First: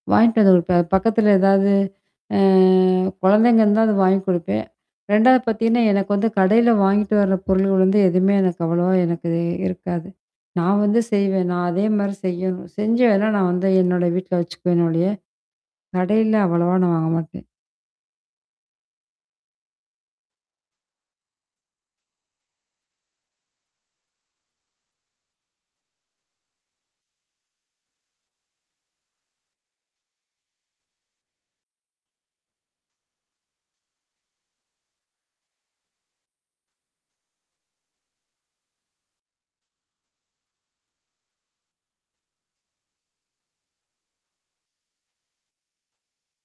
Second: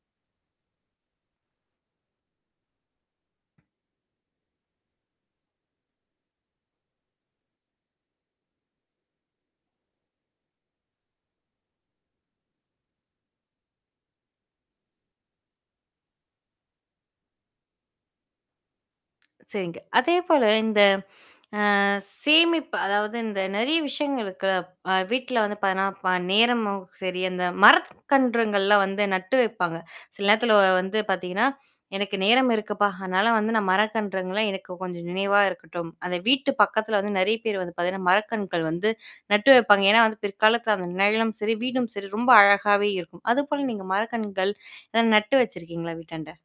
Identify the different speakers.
Speaker 1: வாங்கிட்டு வந்த வப்பேன். பக்கத்துல ஏதாவது அ குழந்தைங்க இருந்தா, அது வாங்கி குடுப்பேன். 2வது பார்த்தீங்கன்னா, எனக்கு வந்து கடையில வாங்கிட்டு வர பொருள்கள் வந்து எதுவுமே எனக்கு அவ்வளவா எனக்கு இருக்காது. நான் வந்து செய்வேன். நான் அதே மாரி செய்யணும். செஞ்சு வேண்ணா நான் வந்து என்னோட வீட்ல வச்சுக்குவேன் என்னோடயே. கடையில அவ்வளவா நான் வாங்க மாட்டேன்.
Speaker 2: சரிங்க. அதே போல இந்த அ சேமிப்பு அதாவது இந்த நெறைய விஷயங்கள் இருக்குல்ல. அ வீட்ல வந்து பார்த்தீங்கன்னா, இப்ப நேரமும் சரி அந்த மரக்கன்றுங்கள்லாம் வந்து நட்டு வைப்பாங்க. சில நேரத்துல வ வந்து பார்த்தீங்கன்னா, எனக்கு நேரம் இருக்குப்பா. அதனால வந்து நான் மரக்கன்றுங்கள்லாம் எனக்கு கொஞ்சம் நினைவா இருக்கட்டும். அதை வீட்டு பக்கத்துல வந்து நெறைய பேர் வந்து பார்த்தீங்கன்னா, மரக்கன்னுகள் வந்து நட்டு வைப்பாங்க. ஏன்னா வந்து, பிற்காலத்துல அந்த நிழலும் சரி, வீடும் சரி ரொம்ப அழகாவே இருக்கும். அது போல நீங்க மரக்கன்றுகள் ஏதாவது நட்டு வச்சுருக்கீங்களா? வீட்டாண்ட.